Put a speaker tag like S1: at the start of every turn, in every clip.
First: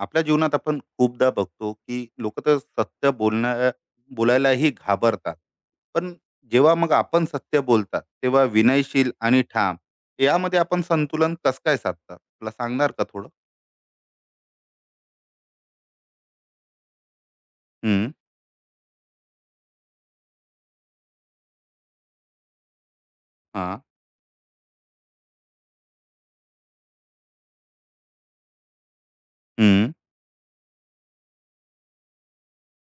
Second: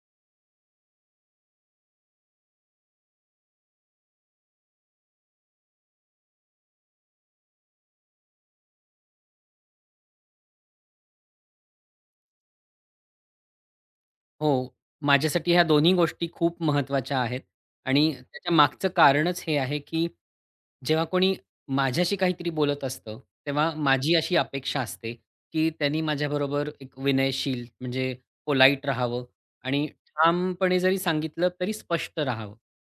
S1: आपल्या जीवनात आपण खूपदा बघतो की लोक तर सत्य बोलायलाही घाबरतात. पण जेव्हा मग आपण सत्य बोलतात तेव्हा विनयशील आणि ठाम यामध्ये आपण संतुलन कस काय साधतात मला सांगणार का थोडं?
S2: हो. माझ्यासाठी ह्या दोन्ही गोष्टी खूप महत्त्वाच्या आहेत
S1: हम्म.
S2: आणि त्याच्या मागचं कारणच हे आहे, की जेव्हा कोणी माझ्याशी काहीतरी बोलत असतं,
S1: हा.
S2: तेव्हा माझी अशी अपेक्षा असते, की त्यांनी माझ्याबरोबर एक विनयशील म्हणजे पोलाईट राहावं आणि
S1: हम्म.
S2: ठामपणे जरी सांगितलं तरी स्पष्ट राहावं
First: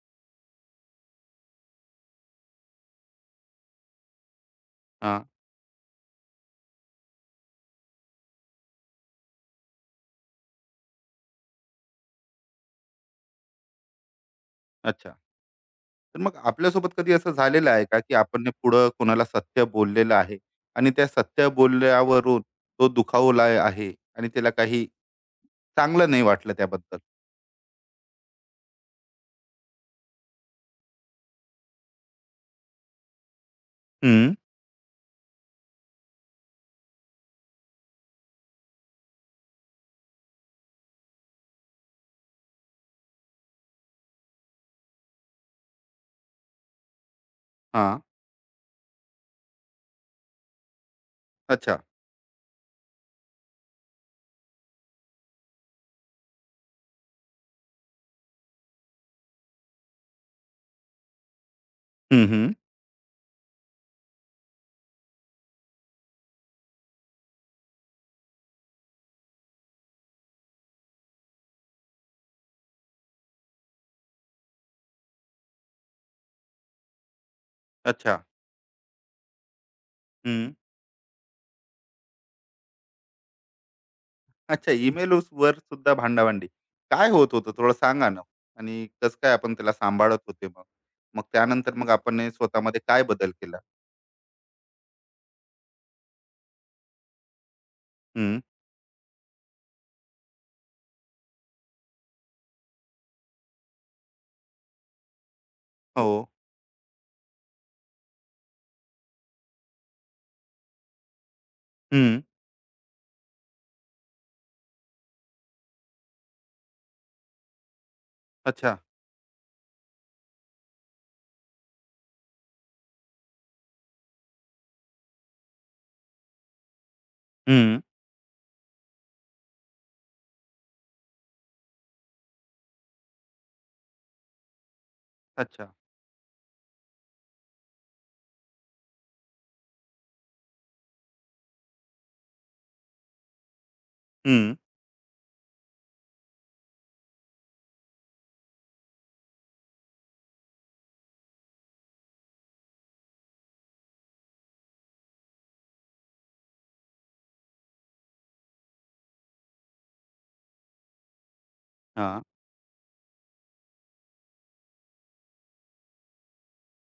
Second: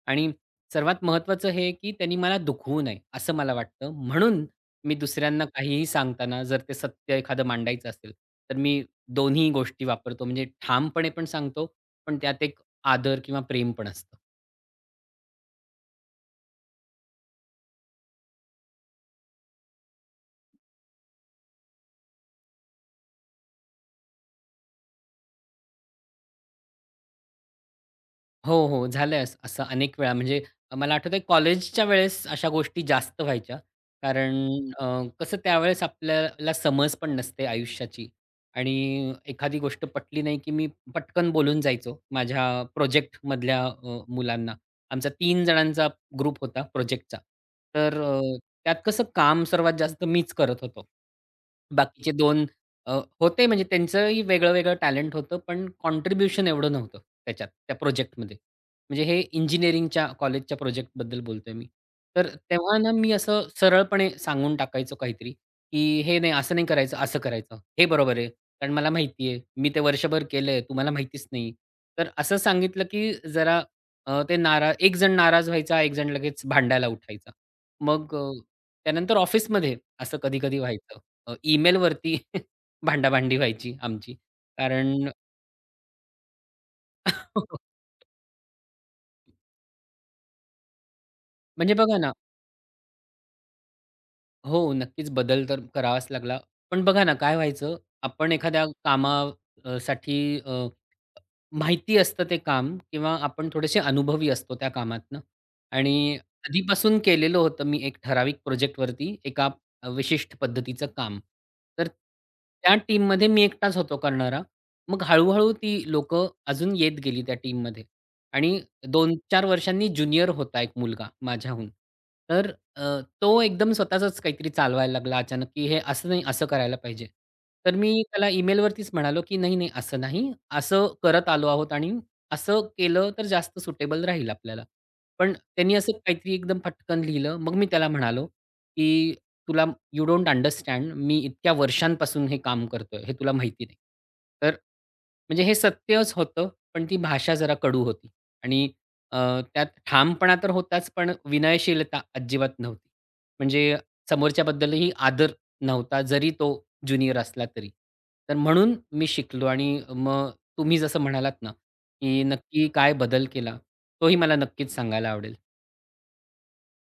S2: आणि सर्वात महत्त्वाचं हे, की त्यांनी मला दुखवू नये, असं मला वाटतं. म्हणून मी
S1: हा.
S2: दुसऱ्यांना काहीही सांगताना जर ते सत्य एखादं मांडायचं असेल, तर मी दोन्ही गोष्टी वापरतो. म्हणजे ठामपणे पण सांगतो, पण त्यात एक आदर किंवा प्रेम पण असतं.
S1: अच्छा. तर मग आपल्यासोबत कधी असं झालेलं आहे का की आपण ने पुढं कोणाला सत्य बोललेलं आहे आणि त्या सत्य बोलल्यावरून तो दुखावला आहे आणि त्याला काही चांगलं नाही वाटलं त्याबद्दल?
S2: हो, हो. झालंय असं असं अनेक वेळा. म्हणजे मला आठवतंय कॉलेजच्या वेळेस अशा गोष्टी जास्त व्हायच्या.
S1: हम्म.
S2: कारण हं. कसं त्यावेळेस आपल्याला समज पण नसते आयुष्याची आणि एखादी गोष्ट पटली नाही, की मी पटकन बोलून जायचो माझ्या प्रोजेक्टमधल्या मुलांना. आमचा 3 जणांचा ग्रुप होता प्रोजेक्टचा.
S1: हा.
S2: तर त्यात कसं काम सर्वात जास्त मीच करत होतो.
S1: अच्छा.
S2: बाकीचे 2 होते म्हणजे त्यांचंही वेगळं-वेगळं टॅलेंट होतं, पण कॉन्ट्रिब्युशन एवढं नव्हतं त्याच्यात, त्या प्रोजेक्टमध्ये. म्हणजे हे इंजिनिअरिंगच्या कॉलेजच्या प्रोजेक्टबद्दल बोलतोय मी.
S1: हं,
S2: तर
S1: हं.
S2: तेव्हा ना मी असं सरळपणे सांगून टाकायचो काहीतरी, की "हे नाही, असं नाही करायचं, असं करायचं. हे बरोबर आहे, कारण मला माहिती आहे. मी ते वर्षभर केलंय, तुम्हाला माहितीच नाही." तर असं सांगितलं की जरा ते एक जण नाराज व्हायचा, एक जण लगेच भांडायला उठायचा. मग
S1: अच्छा.
S2: त्यानंतर ऑफिसमध्ये असं
S1: हं.
S2: कधी-कधी व्हायचं. ईमेलवरती भांडाभांडी व्हायची आमची.
S1: अच्छा,
S2: कारण
S1: ईमेलवर सुद्धा भांडाभांडी. काय होत होतं थोडं सांगा ना? आणि कसं काय आपण त्याला सांभाळत होते मग? मग त्यानंतर
S2: म्हणजे
S1: मग
S2: बघा ना.
S1: आपण हे स्वतःमध्ये काय बदल केला?
S2: हो, नक्कीच बदल तर करावाच लागला. पण बघा ना काय व्हायचं, आपण
S1: हं.
S2: एखाद्या अ, माहिती असतं ते काम किंवा आपण थोडेसे अनुभवी असतो त्या कामातनं
S1: हो.
S2: आणि आधीपासून केलेलं होतं मी एक ठराविक प्रोजेक्टवरती एका विशिष्ट पद्धतीचं काम. तर
S1: हं.
S2: त्या टीममध्ये मी एकटाच होतो करणारा. मग हळू-हळू ती लोक अजून येत गेली त्या टीममध्ये आणि
S1: अच्छा.
S2: 2-4 वर्षांनी ज्युनियर होता एक मुलगा माझ्याहून. तर तो एकदम स्वतःचंच काहीतरी चालवायला लागला अचानक, की हे असं नाही, असं करायला पाहिजे. तर
S1: हं.
S2: मी त्याला ईमेलवरतीच म्हणालो, की "नाही, नाही, असं नाही. असं करत आलो आहोत आणि असं केलं तर जास्त सुटेबल राहील आपल्याला." पण
S1: अच्छा.
S2: त्यांनी असं काहीतरी एकदम फटकन लिहिलं. मग मी त्याला म्हणालो, की "तुला यू डोंट अंडरस्टँड. मी इतक्या वर्षांपासून हे काम करतोय. हे तुला माहिती नाही."
S1: हं.
S2: तर म्हणजे हे सत्यच होतं, पण ती भाषा जरा कडू होती आणि त्यात ठामपणा तर होताच, पण विनयशीलता अजिबात नव्हती. म्हणजे समोरच्याबद्दलही आदर नव्हता, जरी तो ज्युनियर असला तरी. तर म्हणून मी शिकलो आणि मग तुम्ही जसं म्हणालात ना, की
S1: हां.
S2: नक्की काय बदल केला, तोही मला नक्कीच सांगायला आवडेल.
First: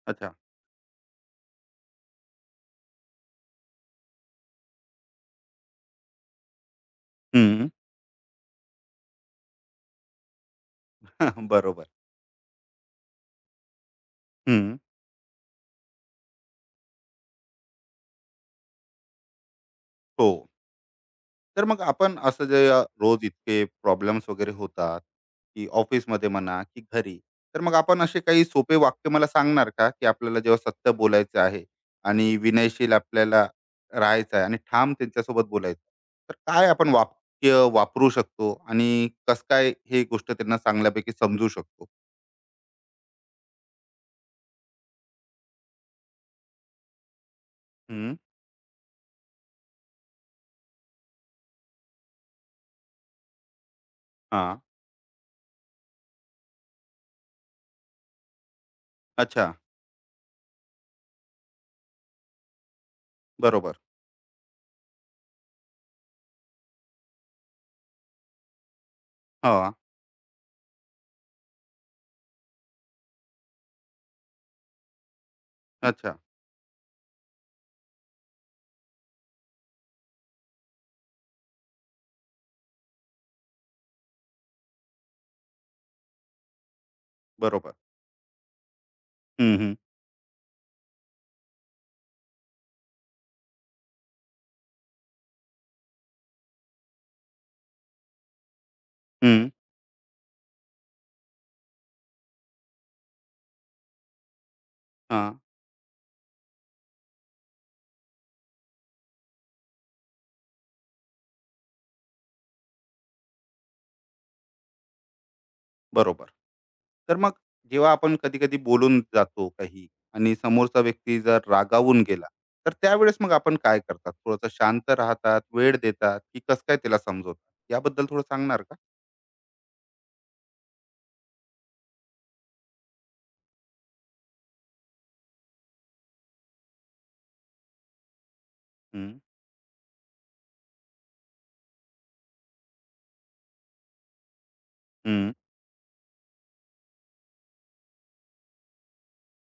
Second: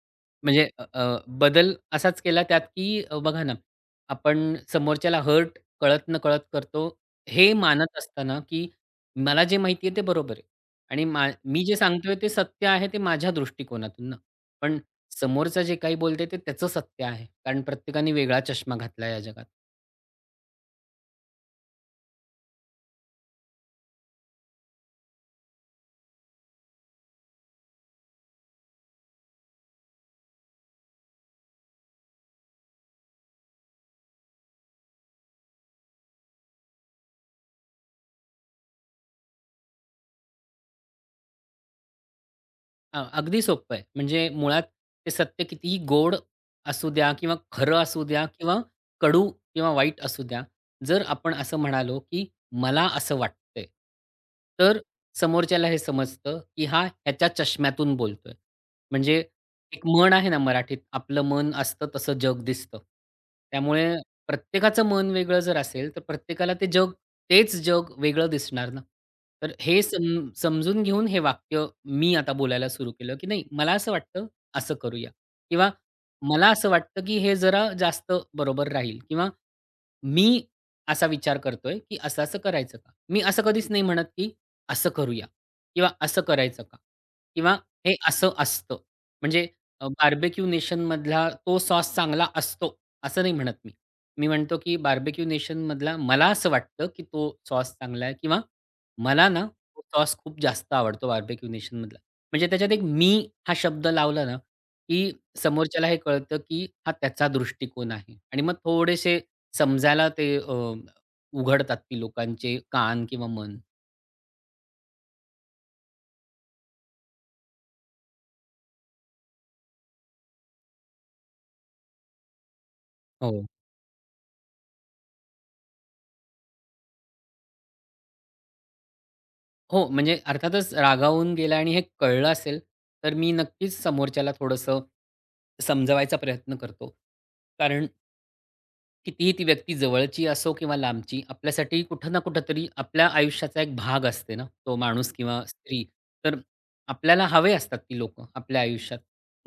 S1: अच्छा.
S2: म्हणजे अ, अ, बदल असाच केला त्यात, की बघा ना, आपण समोरच्याला हर्ट कळत-नकळत करतो, हे
S1: हं.
S2: मानत असताना, की मला जे माहिती आहे ते बरोबर आहे आणि मी जे
S1: बरोबर.
S2: सांगतोय ते सत्य आहे ते माझ्या दृष्टिकोनातून ना.
S1: हं.
S2: पण समोरचा जे काही बोलतोय ते त्याचं सत्य आहे. कारण प्रत्येकाने वेगळा चष्मा घातला या जगात.
S1: हो. तर मग आपण असं जे रोज इतके प्रॉब्लेम्स वगैरे होतात की ऑफिसमध्ये म्हणा की घरी, तर मग आपण असे काही सोपे वाक्य मला सांगणार का की आपल्याला जेव्हा सत्य बोलायचं आहे आणि विनयशील आपल्याला राहायचं आहे आणि ठाम त्यांच्यासोबत बोलायचं, तर काय आपण वाक्य वापरू शकतो आणि कस काय हे गोष्ट त्यांना चांगल्यापैकी समजू शकतो?
S2: अगदी सोपं आहे. म्हणजे मुळात ते सत्य कितीही गोड असू द्या किंवा खरं असू
S1: हम्म.
S2: द्या किंवा कडू किंवा वाईट असू द्या. जर आपण असं म्हणालो, की "मला असं वाटतंय."
S1: हा.
S2: तर समोरच्याला हे समजतं, की हा ह्याच्या चष्म्यातून बोलतोय. म्हणजे
S1: अच्छा.
S2: एक म्हण आहे ना मराठीत, "आपलं मन असतं तसं जग दिसतं."
S1: बरोबर.
S2: त्यामुळे प्रत्येकाचं मन वेगळं जर असेल, तर प्रत्येकाला ते जग तेच जग वेगळं दिसणार ना. तर
S1: हा.
S2: हे समजून घेऊन हे वाक्य मी आता बोलायला सुरू केलं, की नाही मला असं वाटतं, असं करूया किंवा
S1: अच्छा.
S2: मला असं वाटतं, की हे जरा जास्त बरोबर राहील किंवा मी असा विचार करतोय, की असं-असं करायचं का? मी असं कधीच नाही म्हणत, की असं करूया किंवा असं करायचं का? किंवा
S1: बरोबर.
S2: हे असं असतं. म्हणजे
S1: हम्म, हम्म.
S2: बार्बेक्यू नेशनमधला तो सॉस चांगला असतो, असं नाही म्हणत मी. मी म्हणतो, की बार्बेक्यू नेशनमधला मला असं वाटतं, की तो सॉस चांगला आहे किंवा मला ना
S1: हम्म.
S2: तो सॉस खूप जास्त आवडतो बार्बेक्यू नेशनमधला. म्हणजे त्याच्यात एक "मी" हा शब्द लावला ना, की
S1: हा.
S2: समोरच्याला हे कळतं, की हा त्याचा दृष्टिकोन आहे आणि मग थोडेसे समजायला ते उघडतात ती लोकांचे कान किंवा मन.
S1: बरोबर. तर मग जेव्हा आपण कधी-कधी बोलून जातो काही आणि समोरचा व्यक्ती जर रागावून गेला, तर त्यावेळेस मग
S2: हो.
S1: आपण काय करतात? थोडंसं शांत राहतात, वेळ देतात, की कसं काय त्याला समजवतात? याबद्दल थोडं सांगणार का?
S2: हो, म्हणजे अर्थातच रागावून गेला आणि हे कळलं असेल, तर मी नक्कीच समोरच्याला थोडंसं समजवायचा प्रयत्न करतो. कारण
S1: हं,
S2: कितीही ती व्यक्ती जवळची असो किंवा लांबची, आपल्यासाठी कुठं ना कुठेतरी आपल्या आयुष्याचा एक भाग असते ना, तो माणूस
S1: हं.
S2: किंवा स्त्री. तर आपल्याला हवे असतात ती लोकं आपल्या आयुष्यात.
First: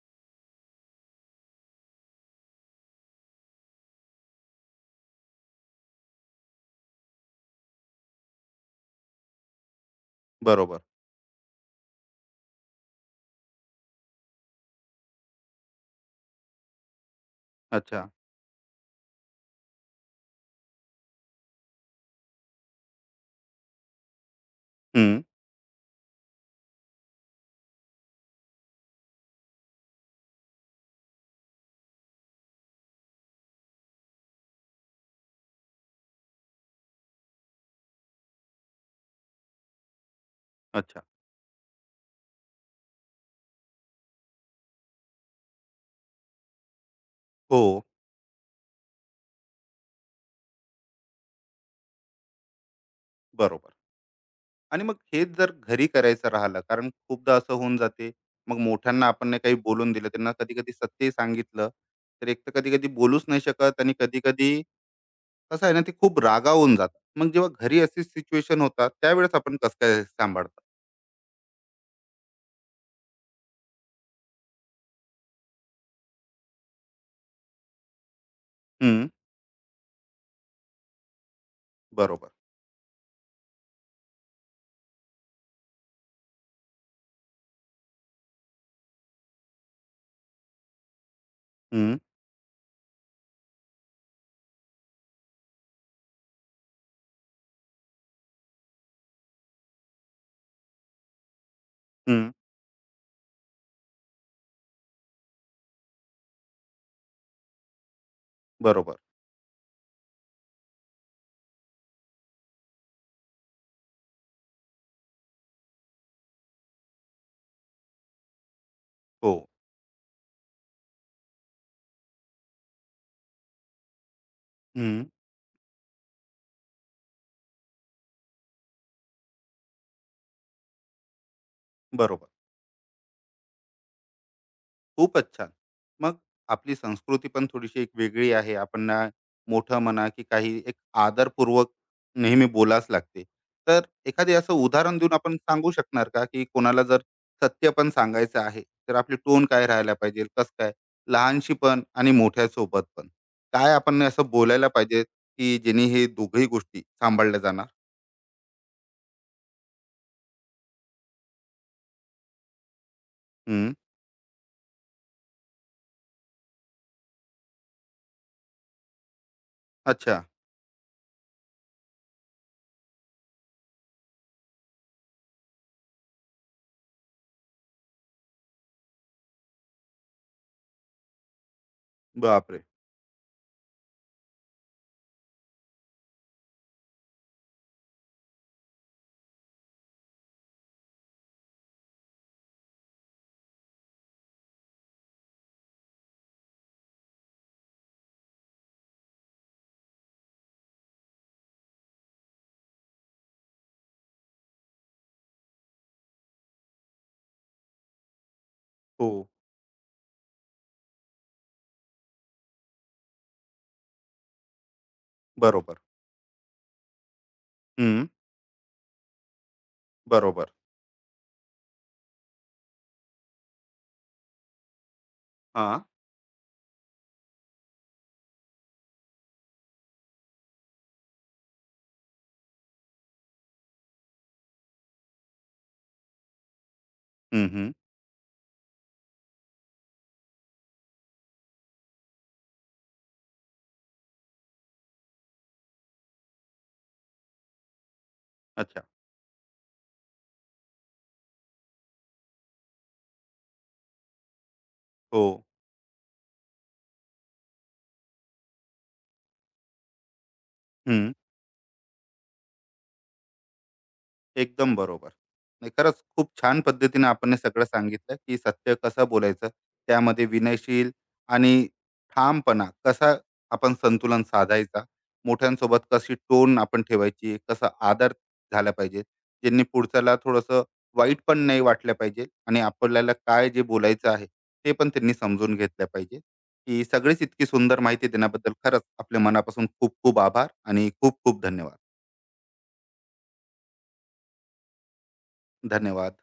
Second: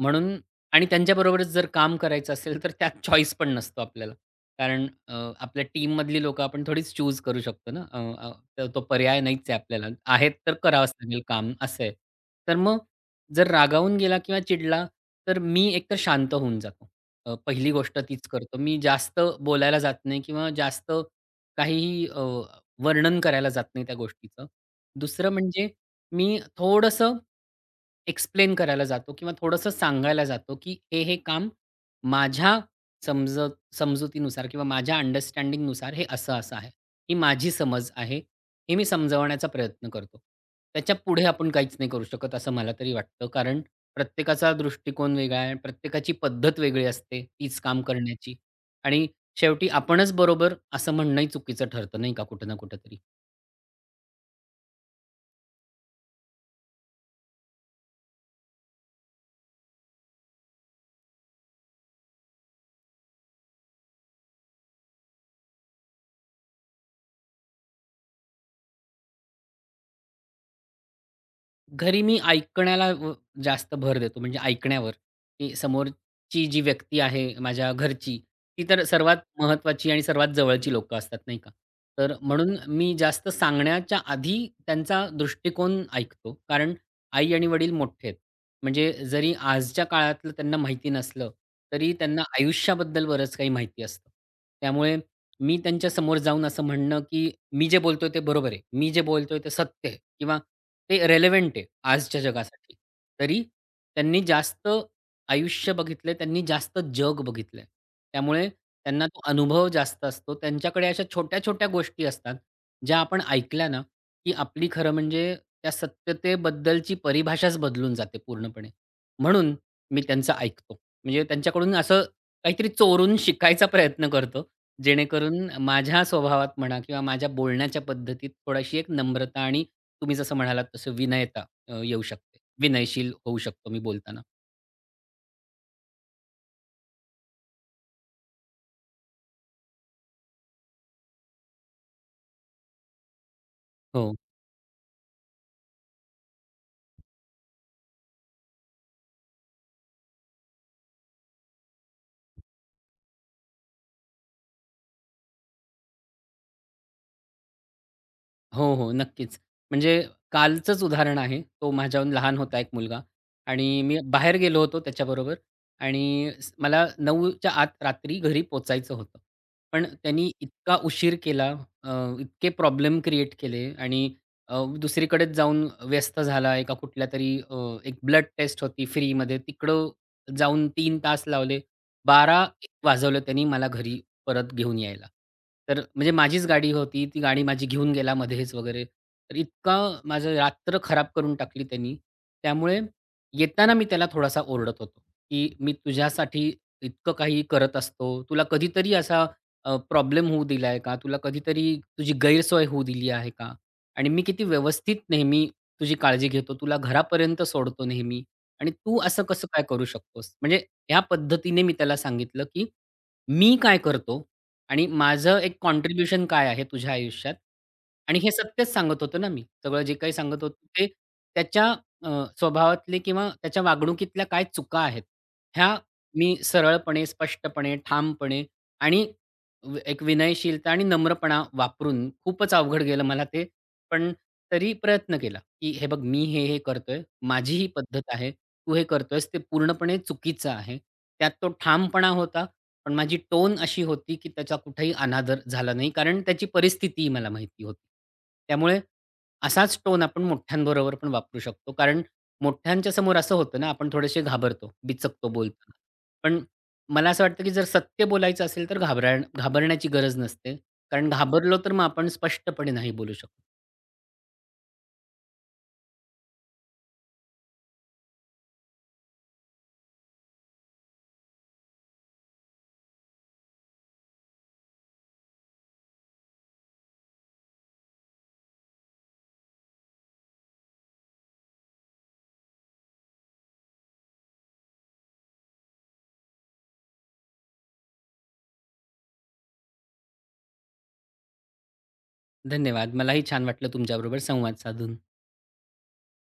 S2: म्हणून आणि त्यांच्याबरोबरच जर काम करायचं असेल, तर त्यात चॉईस पण नसतो आपल्याला. कारण आपल्या टीममधली लोकं आपण थोडीच चूज करू शकतो ना. अ, अ, तर तो पर्याय नाहीच आहे आपल्याला. आहेत तर
S1: बरोबर.
S2: करावंच लागेल काम असं आहे. तर मग जर रागावून गेला किंवा चिडला, तर मी एकतर शांत होऊन जातो. पहिली गोष्ट
S1: अच्छा.
S2: तीच करतो. मी जास्त बोलायला जात नाही किंवा जास्त काहीही वर्णन करायला जात नाही त्या गोष्टीचं.
S1: हं.
S2: दुसरं म्हणजे मी थोडंसं एक्सप्लेन करायला जातो किंवा थोडंसं सांगायला जातो, की हे काम माझ्या समजत समजुतीनुसार किंवा माझ्या अंडरस्टँडिंगनुसार हे असं-असं आहे. ही माझी समज आहे. हे मी समजवण्याचा प्रयत्न करतो. त्याच्या
S1: अच्छा.
S2: पुढे आपण काहीच नाही करू शकत असं मला तरी वाटतं. कारण प्रत्येकाचा दृष्टिकोन वेगळा आहे, प्रत्येकाची पद्धत वेगळी असते तीच
S1: हो.
S2: काम करण्याची आणि शेवटी आपणच बरोबर असं म्हणणंही चुकीचं ठरतं नाही का कुठं ना कुठेतरी.
S1: बरोबर. आणि मग हेच जर घरी करायचं राहिलं, कारण खूपदा असं होऊन जाते, मग मोठ्यांना आपण नाही काही बोलून दिलं, त्यांना कधी-कधी सत्यही सांगितलं, तर एक तर कधी-कधी बोलूच नाही शकत आणि कधी-कधी कसं आहे ना, ते खूप रागावून जातात. मग जेव्हा घरी अशी सिच्युएशन होतात त्यावेळेस आपण कसं काय सांभाळतात?
S2: घरी मी ऐकण्याला जास्त भर देतो, म्हणजे ऐकण्यावर, की समोरची जी व्यक्ती आहे माझ्या घरची, ती तर
S1: हं,
S2: सर्वात महत्वाची आणि सर्वात जवळची लोकं असतात, नाही का? तर
S1: बरोबर.
S2: म्हणून मी जास्त सांगण्याच्या आधी त्यांचा दृष्टिकोन ऐकतो. कारण आई आणि वडील मोठे आहेत. म्हणजे जरी आजच्या काळातलं त्यांना माहिती नसलं, तरी
S1: हं,
S2: त्यांना आयुष्याबद्दल बरंच काही माहिती असतं. त्यामुळे मी त्यांच्यासमोर जाऊन असं म्हणणं, की "मी जे बोलतोय ते बरोबर आहे. मी जे बोलतोय ते सत्य आहे किंवा ते रेलेव्हंट आहे आजच्या
S1: हं,
S2: जगासाठी." तरी त्यांनी जास्त आयुष्य बघितलंय, त्यांनी जास्त जग बघितलंय. त्यामुळे
S1: बरोबर.
S2: त्यांना तो अनुभव जास्त असतो. त्यांच्याकडे अशा छोट्या-छोट्या गोष्टी असतात, ज्या आपण ऐकल्या ना, की आपली खरं म्हणजे त्या सत्यतेबद्दलची परिभाषाच बदलून जाते पूर्णपणे.
S1: हो.
S2: म्हणून मी त्यांचं ऐकतो. म्हणजे त्यांच्याकडून असं काहीतरी चोरून शिकायचा प्रयत्न करतो,
S1: हं,
S2: जेणेकरून माझ्या स्वभावात म्हणा किंवा माझ्या बोलण्याच्या पद्धतीत थोडीशी एक नम्रता आणि तुम्ही जसं म्हणालात तसं विनयता येऊ
S1: बरोबर.
S2: शकते. विनयशील होऊ शकतो मी बोलताना.
S1: खूपच छान. मग आपली संस्कृती पण थोडीशी एक वेगळी आहे. आपणना मोठं म्हणा, की काही एक आदरपूर्वक नेहमी बोलावंच लागते. तर
S2: हो.
S1: एखादे असं उदाहरण देऊन आपण सांगू शकणार का, की कोणाला जर सत्य पण सांगायचं आहे, तर आपली टोन काय राहायला पाहिजे? कसं काय? लहानशी पण आणि मोठ्यासोबत पण. काय आपण असं बोलायला पाहिजे, की जेणे हे दोघंही गोष्टी सांभाळल्या जाणार?
S2: हो, हो. नक्कीच. म्हणजे कालचंच उदाहरण आहे. तो माझ्याहून लहान होता एक मुलगा आणि
S1: हं.
S2: मी बाहेर गेलो होतो त्याच्याबरोबर आणि मला 9च्या आत रात्री घरी पोहोचायचं होतं. पण
S1: अच्छा.
S2: त्यांनी इतका उशीर केला, अ, इतके प्रॉब्लेम क्रिएट केले आणि दुसरीकडेच जाऊन व्यस्त झाला. एका कुठल्यातरी एक ब्लड टेस्ट होती फ्रीमध्ये तिकडं जाऊन 3 तास लावले. 12
S1: बापरे!
S2: वाजवलं त्यांनी मला घरी परत घेऊन यायला. तर म्हणजे माझीच गाडी होती. ती गाडी माझी घेऊन गेला मध्येच वगैरे. तर इतका माझं रात्र खराब करून टाकली त्यांनी. त्यामुळे येताना मी त्याला थोडासा ओरडत होतो, की "मी तुझ्यासाठी इतकं काही करत असतो. तुला कधीतरी असा प्रॉब्लेम होऊ दिला आहे का? तुला कधीतरी तुझी गैरसोय होऊ दिली आहे का? आणि मी किती व्यवस्थित नेहमी तुझी काळजी घेतो. तुला घरापर्यंत सोडतो नेहमी आणि तू
S1: हो.
S2: असं कसं काय करू शकतोस?" म्हणजे ह्या पद्धतीने मी त्याला सांगितलं, की मी काय करतो आणि माझं एक
S1: बरोबर.
S2: कॉन्ट्रिब्युशन काय आहे तुझ्या आयुष्यात?
S1: हं.
S2: आणि हे सत्यच सांगत होतो ना मी. सगळं जे काही सांगत
S1: बरोबर.
S2: होतो ते त्याच्या अ, स्वभावातले किंवा त्याच्या वागणुकीतल्या काय चुका आहेत, ह्या
S1: हां.
S2: मी सरळपणे, स्पष्टपणे, ठामपणे आणि एक विनयशीलता आणि नम्रपणा वापरून खूपच अवघड गेलं मला ते. पण तरी प्रयत्न केला, की "हे बघ मी हे करतोय.
S1: हं,
S2: माझी ही
S1: हं.
S2: पद्धत आहे. तू हे करतोयस ते पूर्णपणे चुकीचं आहे." त्यात तो ठामपणा होता पण माझी टोन अशी होती, की त्याचा कुठेही अनादर झाला नाही. कारण त्याची परिस्थितीही मला माहिती होती. त्यामुळे
S1: अच्छा.
S2: असाच टोन आपण मोठ्यांबरोबर पण वापरू शकतो. कारण मोठ्यांच्या समोर असं होतं ना, आपण थोडेसे घाबरतो,
S1: हो.
S2: बिचकतो बोलताना. पण मला असं वाटतं, की जर सत्य बोलायचं असेल, तर घाबरण्याची गरज नसते. कारण
S1: हं,
S2: घाबरलो तर मग आपण स्पष्टपणे नाही बोलू शकत.
S1: एकदम बरोबर. नाही, खरंच खूप छान पद्धतीने आपण हे सगळं सांगितलं, की सत्य कसं बोलायचं, त्यामध्ये विनयशील आणि ठामपणा कसा आपण संतुलन साधायचा, मोठ्यांसोबत कशी टोन आपण ठेवायची, कसा आदर झाला पाहिजे, ज्यांनी पुढच्याला थोडंसं वाईट पण नाही वाटलं पाहिजे आणि आपल्याला काय जे बोलायचं आहे, ते पण त्यांनी समजून घेतलं पाहिजे. ही सगळीच इतकी सुंदर माहिती देण्याबद्दल खरंच आपल्या मनापासून खूप खूप आभार आणि खूप खूप धन्यवाद.
S2: धन्यवाद. मलाही छान वाटलं तुमच्याबरोबर संवाद साधून.
S1: धन्यवाद.